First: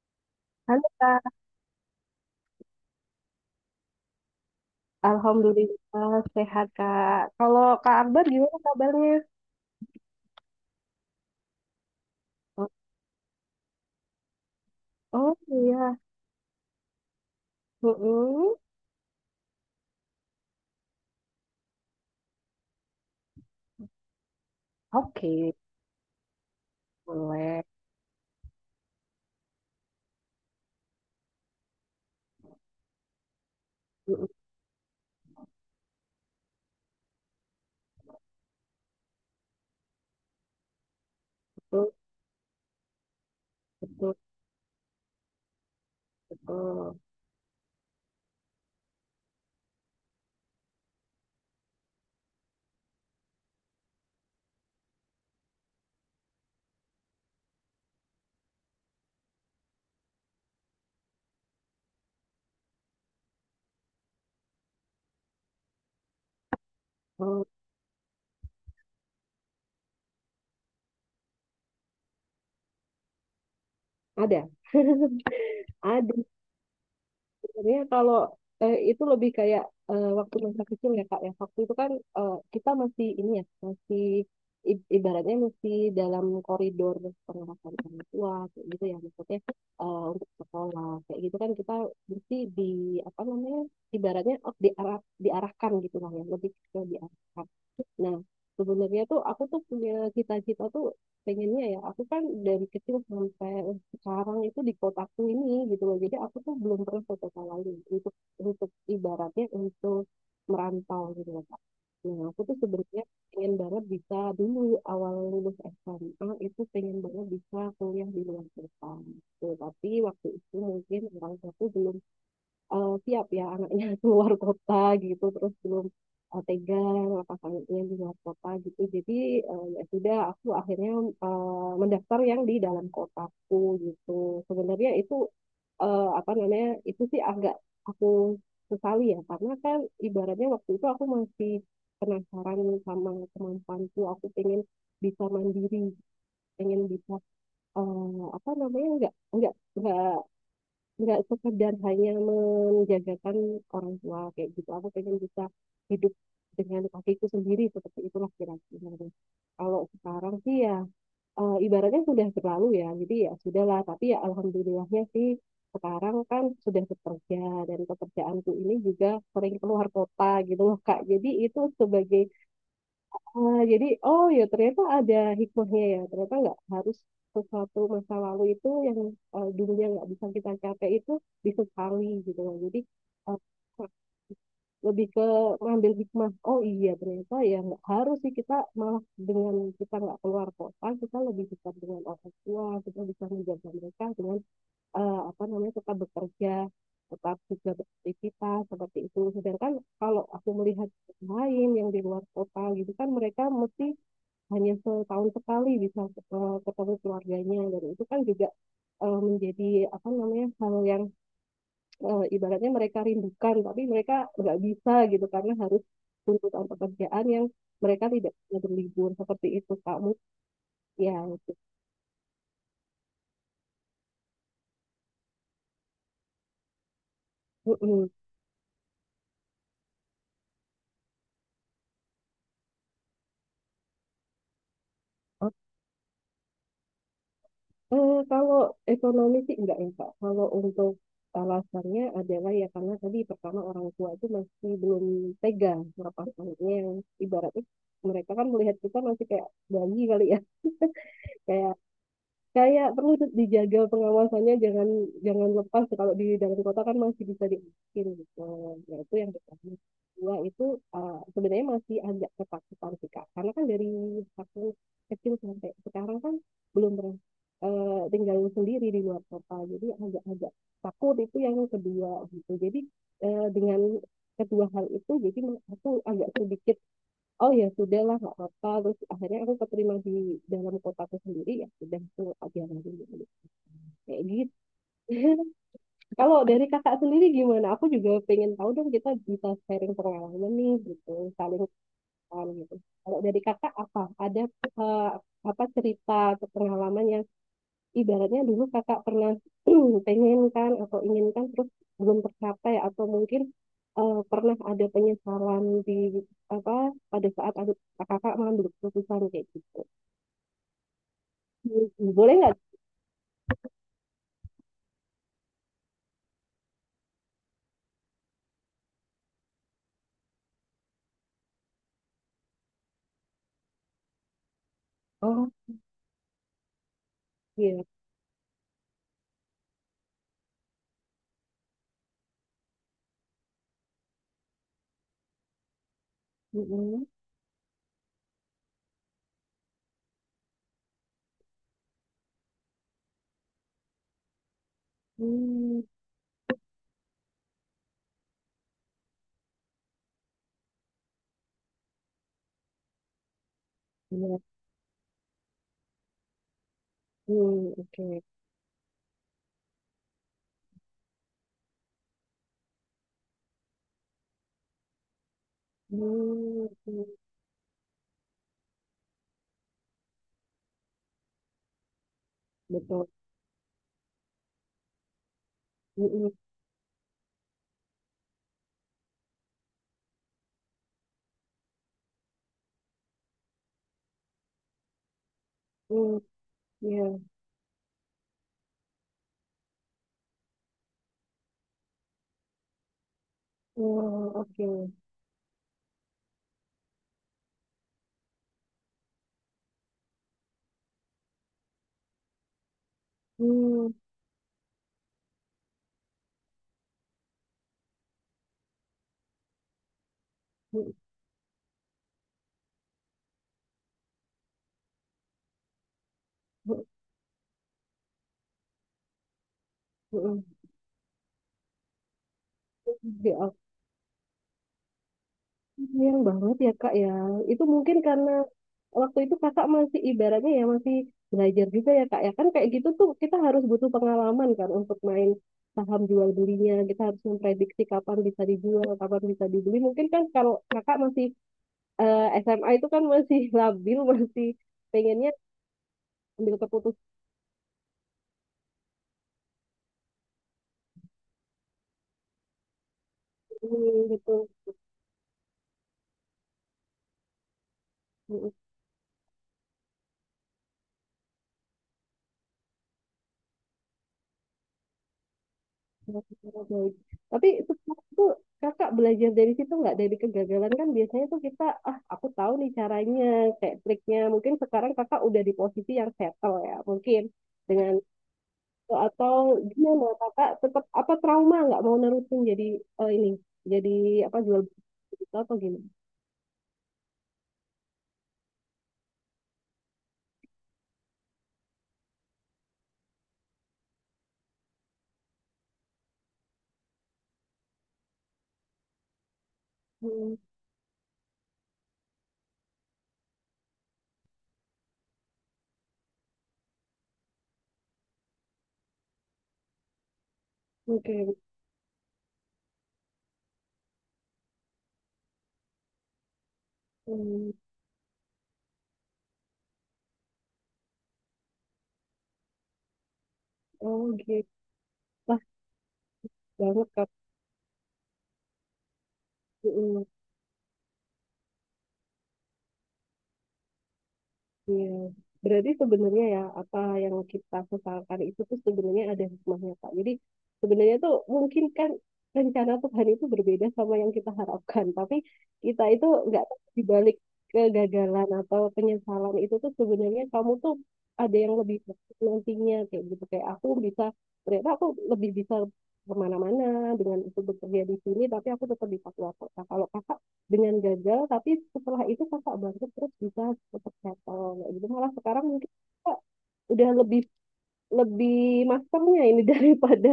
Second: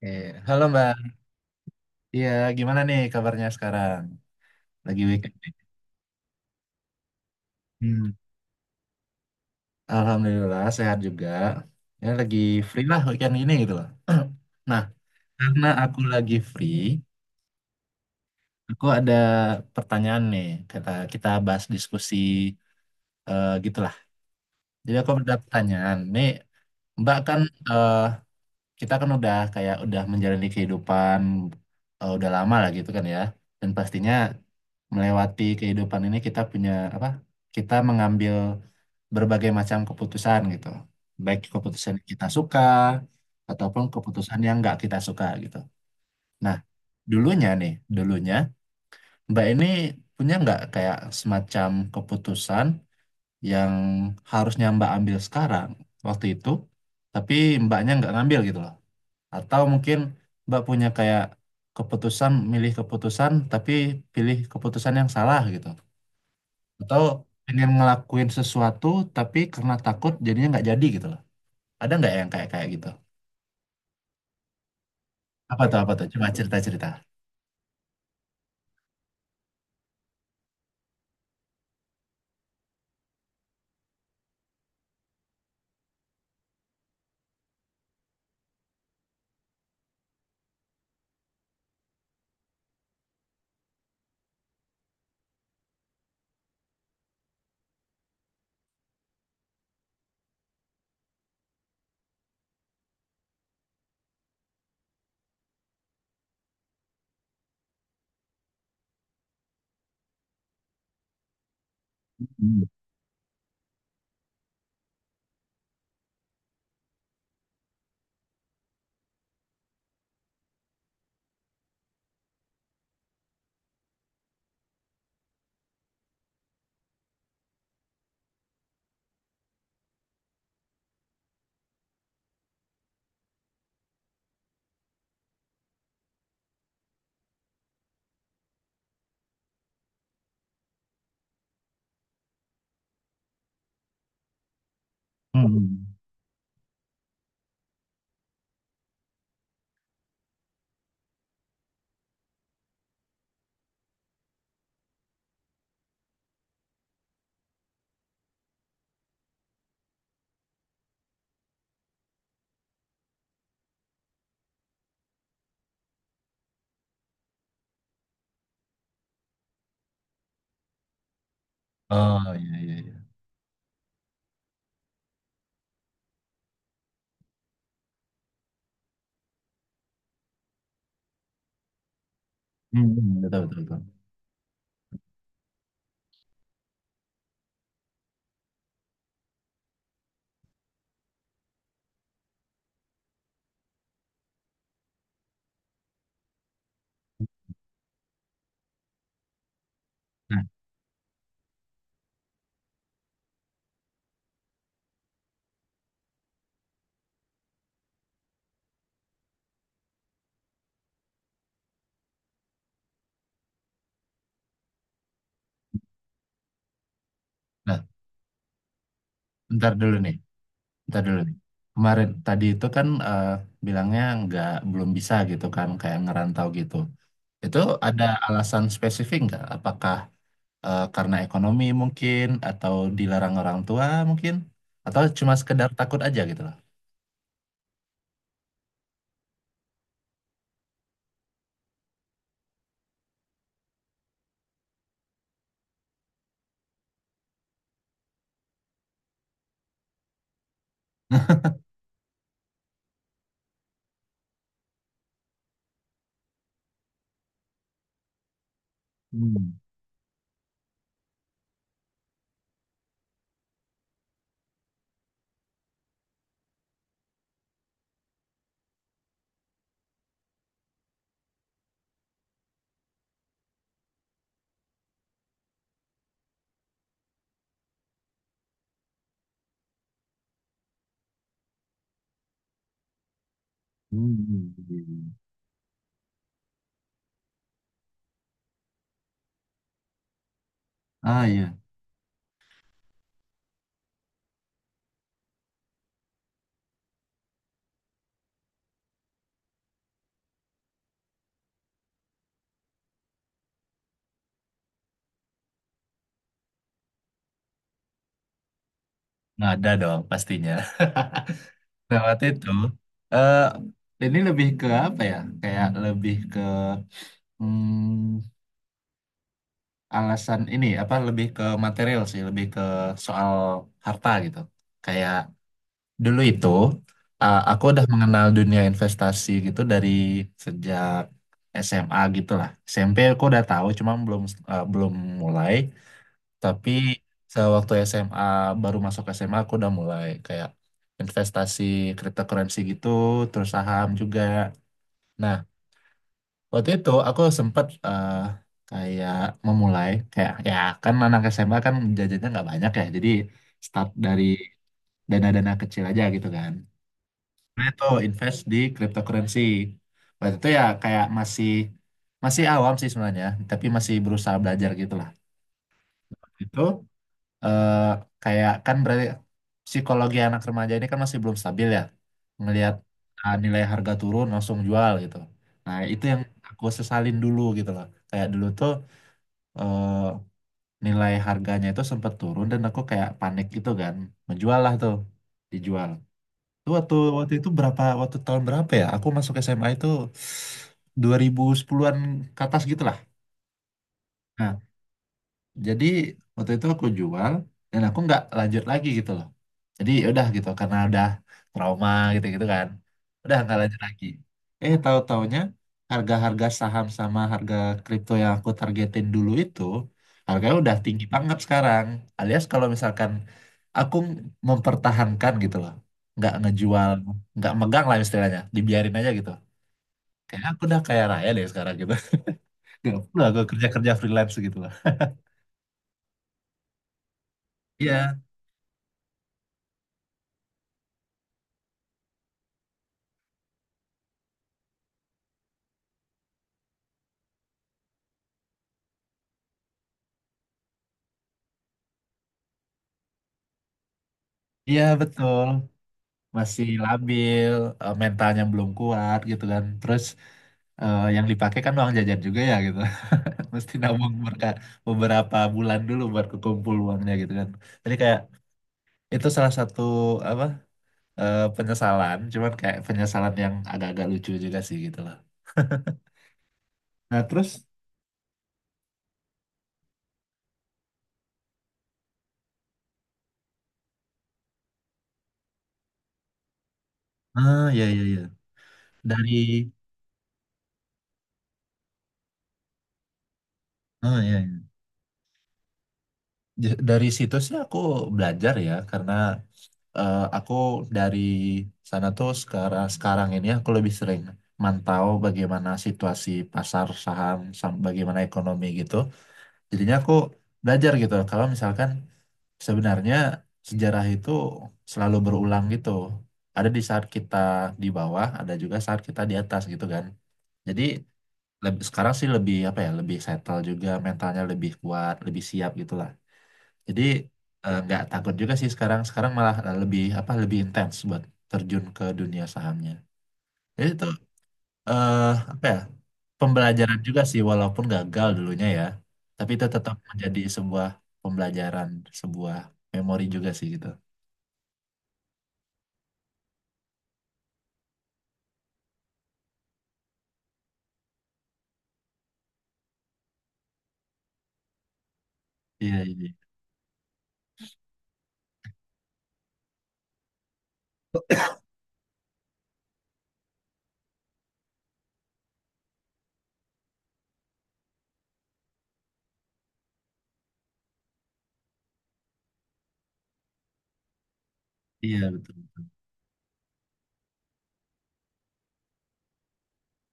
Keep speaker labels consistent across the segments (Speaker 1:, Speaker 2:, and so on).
Speaker 1: Halo
Speaker 2: Halo
Speaker 1: Mbak.
Speaker 2: Kak,
Speaker 1: Iya, gimana nih kabarnya sekarang? Lagi weekend nih.
Speaker 2: Alhamdulillah sehat Kak. Kalau Kak
Speaker 1: Hmm,
Speaker 2: Akbar gimana kabarnya?
Speaker 1: Alhamdulillah sehat juga. Ya lagi
Speaker 2: Oh,
Speaker 1: free lah weekend ini gitu loh. Nah,
Speaker 2: oh,
Speaker 1: karena
Speaker 2: iya.
Speaker 1: aku lagi free,
Speaker 2: Mm-mm.
Speaker 1: aku ada pertanyaan nih. Kita kita bahas diskusi gitulah. Jadi aku
Speaker 2: Oke,
Speaker 1: ada pertanyaan. Nih, Mbak kan
Speaker 2: boleh.
Speaker 1: eh, kita kan udah kayak udah menjalani kehidupan udah lama lah gitu kan ya. Dan pastinya
Speaker 2: Mm-mm.
Speaker 1: melewati kehidupan ini kita punya apa? Kita mengambil berbagai macam keputusan gitu. Baik keputusan yang kita suka ataupun
Speaker 2: Mm-mm.
Speaker 1: keputusan yang nggak kita suka gitu. Nah,
Speaker 2: Mm-mm.
Speaker 1: dulunya nih, dulunya Mbak ini punya nggak kayak semacam keputusan yang harusnya Mbak ambil sekarang waktu itu, tapi Mbaknya nggak ngambil gitu loh. Atau mungkin Mbak punya kayak keputusan, milih keputusan, tapi pilih keputusan yang salah gitu. Atau
Speaker 2: Mm,
Speaker 1: pengen ngelakuin sesuatu, tapi karena takut jadinya nggak jadi gitu loh. Ada nggak yang kayak kayak gitu?
Speaker 2: Ada,
Speaker 1: Apa tuh, apa tuh?
Speaker 2: ada.
Speaker 1: Coba cerita-cerita.
Speaker 2: Sebenarnya kalau itu lebih kayak waktu masa kecil ya Kak ya. Waktu itu kan kita masih ini ya, masih ibaratnya masih dalam koridor pengawasan orang tua kayak gitu ya, maksudnya untuk sekolah kayak gitu kan kita mesti di apa namanya ibaratnya diarahkan gitu lah, ya lebih ke diarahkan. Nah, sebenarnya tuh aku tuh punya cita-cita tuh, pengennya ya aku kan dari kecil sampai sekarang itu di kotaku ini gitu loh. Jadi aku tuh belum pernah ke kota lain untuk ibaratnya untuk merantau gitu loh Kak. Nah, aku tuh
Speaker 1: Hmm.
Speaker 2: sebenarnya pengen banget bisa dulu awal lulus SMA itu pengen banget bisa kuliah di luar kota. Gitu. Tapi waktu itu mungkin orang tuaku belum siap ya anaknya keluar kota gitu, terus belum tega pasangannya di luar kota gitu, jadi ya sudah aku akhirnya mendaftar yang di dalam kotaku gitu. Sebenarnya itu apa namanya itu sih agak aku sesali ya, karena kan ibaratnya waktu itu aku masih penasaran sama kemampuanku, aku pengen bisa mandiri,
Speaker 1: Hmm.
Speaker 2: pengen bisa apa namanya nggak sekedar hanya menjagakan orang tua kayak gitu, aku pengen bisa hidup dengan kakiku sendiri, seperti itulah kira-kira. Kalau sekarang sih ya ibaratnya sudah berlalu ya, jadi ya sudahlah, tapi ya alhamdulillahnya sih sekarang kan sudah bekerja, dan pekerjaanku ini juga sering keluar kota gitu loh Kak, jadi itu
Speaker 1: Oh,
Speaker 2: sebagai,
Speaker 1: iya, iya, iya.
Speaker 2: ah, jadi, oh ya ternyata ada hikmahnya ya. Ternyata nggak harus sesuatu masa lalu itu yang dulunya nggak bisa kita capai itu disesali gitu loh. Jadi eh,
Speaker 1: Betul, betul, betul.
Speaker 2: lebih ke ngambil hikmah. Oh iya ternyata ya nggak harus sih kita, malah dengan kita nggak keluar kota, kita lebih dekat dengan orang tua. Kita bisa menjaga mereka dengan apa namanya tetap bekerja, tetap juga beraktivitas seperti itu. Sedangkan kalau
Speaker 1: Nah,
Speaker 2: aku melihat lain yang di luar kota gitu kan mereka mesti hanya setahun sekali bisa ketemu keluarganya, dan itu kan juga menjadi apa namanya hal yang ibaratnya mereka rindukan, tapi mereka nggak bisa gitu karena harus tuntutan pekerjaan yang
Speaker 1: nah,
Speaker 2: mereka tidak bisa berlibur seperti
Speaker 1: bentar
Speaker 2: itu
Speaker 1: dulu
Speaker 2: Kak
Speaker 1: nih,
Speaker 2: Mut,
Speaker 1: bentar
Speaker 2: ya
Speaker 1: dulu nih.
Speaker 2: gitu.
Speaker 1: Kemarin tadi itu kan bilangnya nggak belum bisa gitu kan, kayak ngerantau gitu. Itu ada
Speaker 2: Mm-mm.
Speaker 1: alasan spesifik nggak? Apakah karena ekonomi mungkin atau dilarang orang tua mungkin atau cuma
Speaker 2: Oh.
Speaker 1: sekedar takut aja gitu loh.
Speaker 2: Kalau ekonomi sih enggak ya Kak, kalau untuk alasannya adalah ya karena tadi pertama orang tua itu masih belum tega melepaskannya, yang ibaratnya mereka kan melihat kita masih kayak bayi kali ya, kayak kayak perlu dijaga pengawasannya, jangan jangan lepas, kalau di dalam kota kan masih bisa dibikin gitu, ya itu yang
Speaker 1: Hmm.
Speaker 2: pertama. Dua itu sebenarnya masih agak ketakutan sih Kak, karena kan dari aku kecil sampai sekarang kan belum pernah tinggal sendiri di luar kota, jadi agak-agak takut, itu yang kedua gitu. Jadi dengan kedua hal itu jadi aku agak sedikit, oh ya sudah lah nggak apa-apa, terus akhirnya aku keterima di dalam kotaku sendiri, ya sudah itu aja lagi
Speaker 1: Hmm.
Speaker 2: kayak gitu.
Speaker 1: Iya, iya.
Speaker 2: Kalau dari kakak sendiri gimana, aku juga pengen tahu dong, kita bisa sharing pengalaman nih gitu,
Speaker 1: Ah, iya,
Speaker 2: saling tahu gitu. Kalau dari kakak apa ada eh, apa cerita atau pengalaman yang ibaratnya dulu kakak pernah pengen kan atau inginkan terus belum tercapai, atau mungkin pernah ada penyesalan di apa, pada saat ada kakak mengambil keputusan kayak
Speaker 1: nggak ada
Speaker 2: gitu?
Speaker 1: dong pastinya. Nah, waktu
Speaker 2: Boleh
Speaker 1: itu
Speaker 2: nggak?
Speaker 1: eh ini lebih ke apa ya? Kayak lebih ke hmm, alasan ini apa, lebih ke material sih, lebih ke soal harta gitu. Kayak
Speaker 2: Oh,
Speaker 1: dulu itu aku udah
Speaker 2: iya.
Speaker 1: mengenal dunia investasi gitu dari sejak SMA gitu lah. SMP aku udah tahu, cuma belum belum mulai. Tapi
Speaker 2: Mm-mm.
Speaker 1: sewaktu SMA, baru masuk SMA aku udah mulai kayak investasi cryptocurrency gitu, terus saham juga. Nah,
Speaker 2: Hmm,
Speaker 1: waktu itu aku sempat kayak memulai, kayak ya kan anak SMA kan jajannya nggak banyak ya, jadi start dari
Speaker 2: iya.
Speaker 1: dana-dana kecil aja gitu kan. Nah,
Speaker 2: Hmm,
Speaker 1: itu
Speaker 2: oke.
Speaker 1: invest di cryptocurrency. Waktu itu ya kayak masih masih awam sih sebenarnya, tapi masih berusaha belajar gitu lah. Itu
Speaker 2: Hmm, hmm.
Speaker 1: eh, kayak kan berarti psikologi anak remaja ini kan masih belum stabil ya. Ngelihat
Speaker 2: Betul.
Speaker 1: nilai harga turun langsung jual gitu. Nah, itu yang
Speaker 2: Mm-mm.
Speaker 1: aku sesalin dulu gitu loh. Kayak dulu tuh eh, nilai harganya itu sempat turun dan aku kayak panik gitu kan. Menjual lah tuh, dijual.
Speaker 2: Hmm,
Speaker 1: Itu waktu
Speaker 2: iya.
Speaker 1: waktu itu berapa, waktu tahun berapa ya? Aku masuk SMA itu 2010-an ke atas gitu lah.
Speaker 2: Hmm,
Speaker 1: Nah,
Speaker 2: oke.
Speaker 1: jadi waktu itu aku jual dan aku nggak lanjut lagi gitu loh, jadi ya udah gitu karena udah trauma gitu gitu kan, udah nggak lanjut
Speaker 2: Hmm,
Speaker 1: lagi. Tahu-taunya, harga-harga saham sama harga kripto yang aku targetin dulu itu harganya udah
Speaker 2: hmm,
Speaker 1: tinggi banget sekarang, alias kalau misalkan aku mempertahankan gitu loh, nggak
Speaker 2: hmm,
Speaker 1: ngejual, nggak megang lah istilahnya, dibiarin aja gitu,
Speaker 2: hmm.
Speaker 1: kayaknya aku udah kaya raya deh sekarang gitu. Nggak perlu
Speaker 2: Ya,
Speaker 1: aku
Speaker 2: aku
Speaker 1: kerja-kerja freelance gitu loh.
Speaker 2: sayang banget ya Kak ya. Itu mungkin
Speaker 1: Iya,
Speaker 2: karena waktu itu kakak masih ibaratnya ya masih belajar juga ya kak ya kan, kayak gitu tuh kita harus butuh pengalaman kan untuk main saham, jual belinya kita harus memprediksi kapan bisa dijual kapan bisa dibeli, mungkin kan kalau kakak masih SMA itu kan masih labil, masih
Speaker 1: iya
Speaker 2: pengennya
Speaker 1: betul,
Speaker 2: ambil
Speaker 1: masih
Speaker 2: keputusan
Speaker 1: labil, mentalnya belum kuat gitu kan. Terus yang dipakai kan uang jajan juga ya gitu. Mesti
Speaker 2: dulu
Speaker 1: nabung
Speaker 2: gitu.
Speaker 1: beberapa bulan dulu buat kekumpul uangnya gitu kan. Jadi kayak itu salah satu apa, penyesalan, cuman kayak penyesalan yang agak-agak lucu juga sih gitu loh.
Speaker 2: Oh, baik.
Speaker 1: Nah
Speaker 2: Tapi
Speaker 1: terus,
Speaker 2: itu kakak belajar dari situ nggak, dari kegagalan kan biasanya tuh kita ah aku tahu nih caranya kayak triknya, mungkin sekarang kakak udah di posisi yang settle ya, mungkin
Speaker 1: ah ya
Speaker 2: dengan,
Speaker 1: ya ya, dari,
Speaker 2: atau gimana kakak tetap apa trauma nggak mau nerusin jadi ini jadi
Speaker 1: ah
Speaker 2: apa,
Speaker 1: ya
Speaker 2: jual beli itu atau gimana?
Speaker 1: Dari situ sih aku belajar ya karena aku dari sana tuh sekarang sekarang ini aku lebih sering mantau bagaimana situasi pasar saham, bagaimana ekonomi gitu. Jadinya aku
Speaker 2: Hmm,
Speaker 1: belajar gitu, kalau misalkan sebenarnya sejarah itu selalu berulang gitu. Ada di saat kita di bawah, ada juga saat kita di atas gitu kan. Jadi
Speaker 2: oke.
Speaker 1: sekarang sih lebih apa ya, lebih settle juga, mentalnya lebih kuat, lebih siap gitu, jadi
Speaker 2: Hmm,
Speaker 1: nggak takut juga sih sekarang. Sekarang malah lebih apa, lebih intens buat terjun ke dunia sahamnya. Jadi
Speaker 2: oh
Speaker 1: itu
Speaker 2: gitu.
Speaker 1: eh,
Speaker 2: Pas
Speaker 1: apa ya,
Speaker 2: banget
Speaker 1: pembelajaran
Speaker 2: kak.
Speaker 1: juga sih walaupun gagal dulunya ya. Tapi itu tetap menjadi sebuah pembelajaran, sebuah memori juga sih gitu.
Speaker 2: Iya, berarti sebenarnya ya apa yang kita sesalkan itu tuh sebenarnya ada hikmahnya Pak. Jadi sebenarnya tuh mungkin kan rencana Tuhan itu berbeda sama yang kita harapkan, tapi kita
Speaker 1: Iya,
Speaker 2: itu
Speaker 1: iya,
Speaker 2: nggak tahu di balik kegagalan atau penyesalan itu tuh sebenarnya kamu tuh ada yang lebih baik nantinya, kayak gitu kayak aku bisa, ternyata aku lebih bisa kemana-mana dengan itu, bekerja di sini tapi aku tetap di Papua Kota. Kalau kakak dengan gagal tapi setelah itu kakak bangkit terus bisa tetap settle kayak gitu, malah
Speaker 1: iya,
Speaker 2: sekarang
Speaker 1: betul,
Speaker 2: mungkin
Speaker 1: betul.
Speaker 2: kakak udah lebih lebih masternya ini daripada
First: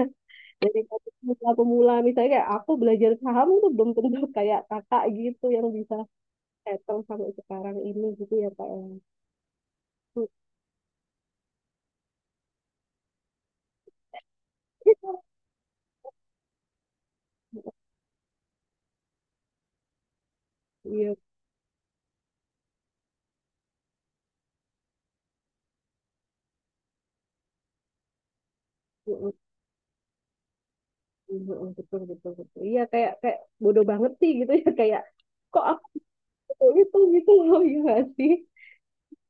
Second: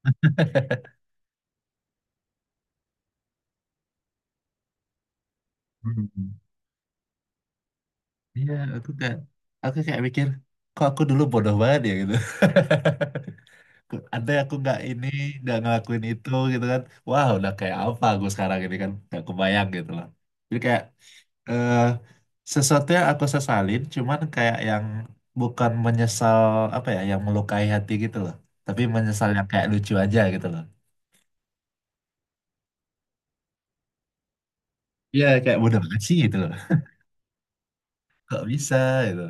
Speaker 2: daripada pemula-pemula, misalnya kayak aku belajar saham itu belum tentu kayak kakak gitu yang bisa
Speaker 1: Hmm.
Speaker 2: settle sampai sekarang ini gitu ya
Speaker 1: Iya,
Speaker 2: kak ya.
Speaker 1: aku kayak mikir kok aku dulu bodoh banget ya gitu. Ada, aku nggak ini, nggak ngelakuin itu gitu kan. Wah, udah kayak apa aku sekarang ini kan. Nggak kebayang gitu loh. Jadi kayak
Speaker 2: Iya,
Speaker 1: eh, sesuatu yang aku sesalin, cuman kayak yang bukan menyesal apa ya, yang melukai hati gitu loh. Tapi menyesal
Speaker 2: mm,
Speaker 1: yang kayak lucu aja gitu loh.
Speaker 2: mm, mm, betul betul betul iya kayak kayak bodoh banget sih gitu ya, kayak
Speaker 1: Ya kayak
Speaker 2: kok
Speaker 1: bodoh
Speaker 2: aku
Speaker 1: banget sih gitu loh.
Speaker 2: itu gitu gitu loh ya nggak sih.
Speaker 1: Kok bisa gitu.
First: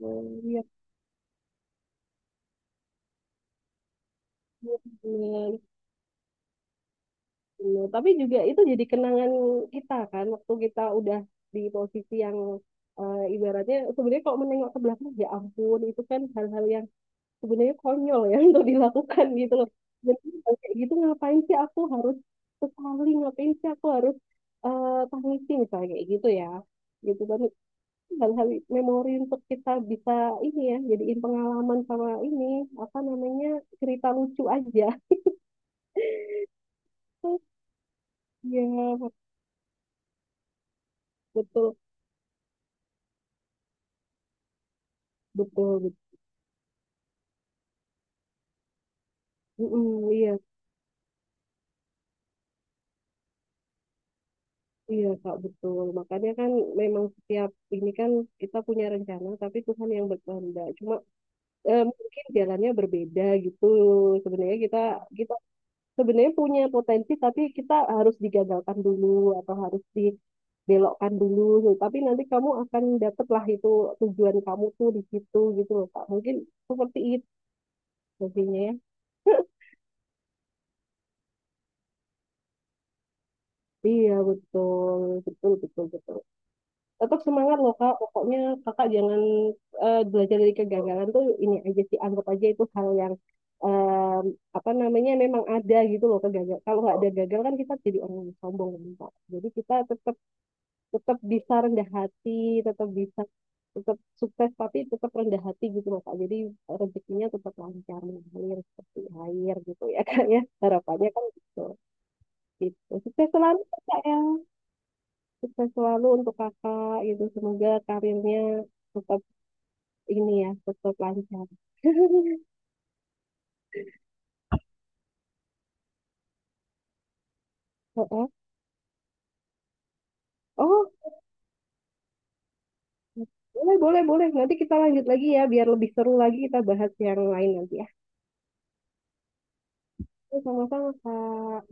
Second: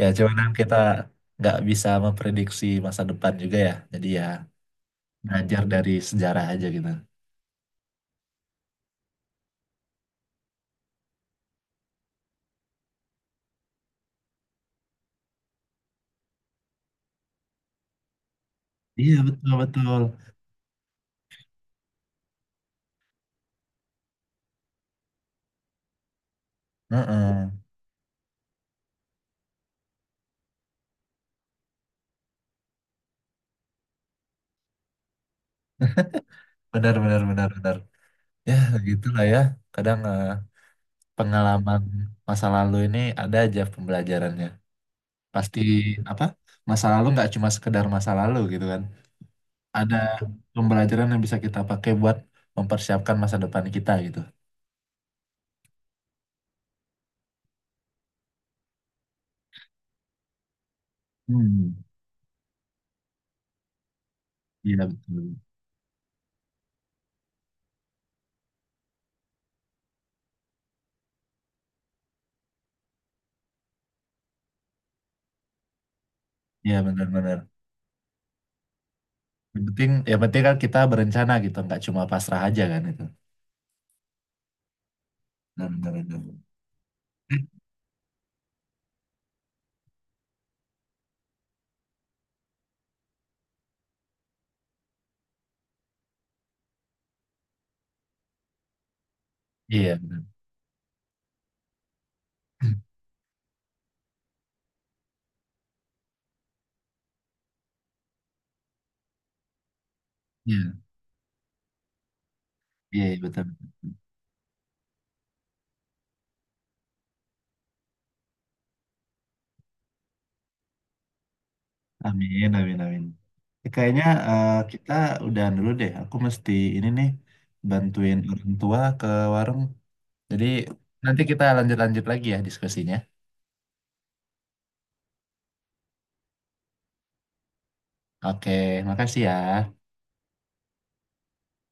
Speaker 1: Ya cuman
Speaker 2: Oh,
Speaker 1: kan
Speaker 2: iya
Speaker 1: kita nggak bisa memprediksi masa depan juga ya. Jadi ya
Speaker 2: bener.
Speaker 1: belajar dari sejarah aja gitu.
Speaker 2: Bener. Tapi juga itu jadi kenangan kita kan, waktu kita udah di posisi yang ibaratnya sebenarnya kalau menengok ke belakang ya ampun, itu kan hal-hal yang sebenarnya konyol ya untuk
Speaker 1: Iya
Speaker 2: dilakukan
Speaker 1: betul
Speaker 2: gitu loh.
Speaker 1: betul.
Speaker 2: Dan kayak gitu ngapain sih aku harus sekali, ngapain sih aku harus tangisi misalnya kayak gitu ya. Gitu kan
Speaker 1: Heeh.
Speaker 2: hal-hal memori untuk kita bisa ini ya jadiin pengalaman, sama ini apa namanya cerita lucu aja.
Speaker 1: Benar, benar, benar, benar. Ya,
Speaker 2: Ya,
Speaker 1: begitulah ya. Kadang
Speaker 2: betul
Speaker 1: pengalaman masa lalu ini ada aja pembelajarannya. Pasti
Speaker 2: betul.
Speaker 1: apa? Masa lalu nggak cuma sekedar masa lalu gitu kan. Ada
Speaker 2: Mm-mm, iya,
Speaker 1: pembelajaran yang bisa kita pakai buat mempersiapkan masa depan kita gitu.
Speaker 2: iya Kak, betul. Makanya kan memang setiap ini kan kita punya rencana, tapi Tuhan yang berkehendak. Cuma
Speaker 1: Hmm,
Speaker 2: mungkin jalannya berbeda gitu. Sebenarnya kita
Speaker 1: Iya
Speaker 2: kita
Speaker 1: betul.
Speaker 2: sebenarnya punya potensi, tapi kita harus digagalkan dulu atau harus dibelokkan dulu. Tapi nanti kamu akan dapatlah itu tujuan kamu tuh di situ gitu loh Kak. Mungkin
Speaker 1: Iya
Speaker 2: seperti itu
Speaker 1: benar-benar.
Speaker 2: pastinya ya.
Speaker 1: Yang penting kan kita berencana gitu, nggak cuma pasrah aja kan itu.
Speaker 2: Iya, betul, betul, betul, betul.
Speaker 1: Benar-benar.
Speaker 2: Tetap semangat loh kak pokoknya, kakak jangan belajar dari kegagalan tuh ini aja sih, anggap aja itu hal yang em, apa namanya memang ada gitu loh, kegagalan. Kalau nggak ada gagal kan kita jadi orang yang sombong kan kak, jadi kita
Speaker 1: Iya
Speaker 2: tetap
Speaker 1: benar.
Speaker 2: tetap bisa rendah hati, tetap bisa tetap sukses tapi tetap rendah hati gitu loh kak, jadi rezekinya tetap lancar mengalir seperti air gitu ya kak ya,
Speaker 1: Iya,
Speaker 2: harapannya kan gitu. Gitu,
Speaker 1: iya
Speaker 2: sukses
Speaker 1: betul.
Speaker 2: selalu kak ya. Sukses selalu untuk kakak gitu. Semoga karirnya tetap ini ya, tetap lancar.
Speaker 1: Amin, amin, amin. Kayaknya kita udahan dulu deh. Aku mesti ini nih bantuin
Speaker 2: Heeh.
Speaker 1: orang tua ke warung. Jadi
Speaker 2: Oh,
Speaker 1: nanti kita lanjut-lanjut lagi ya diskusinya.
Speaker 2: boleh, boleh, boleh. Nanti kita lanjut lagi ya, biar lebih seru lagi kita bahas yang lain nanti ya.
Speaker 1: Oke, makasih ya.
Speaker 2: Sama-sama, Kak.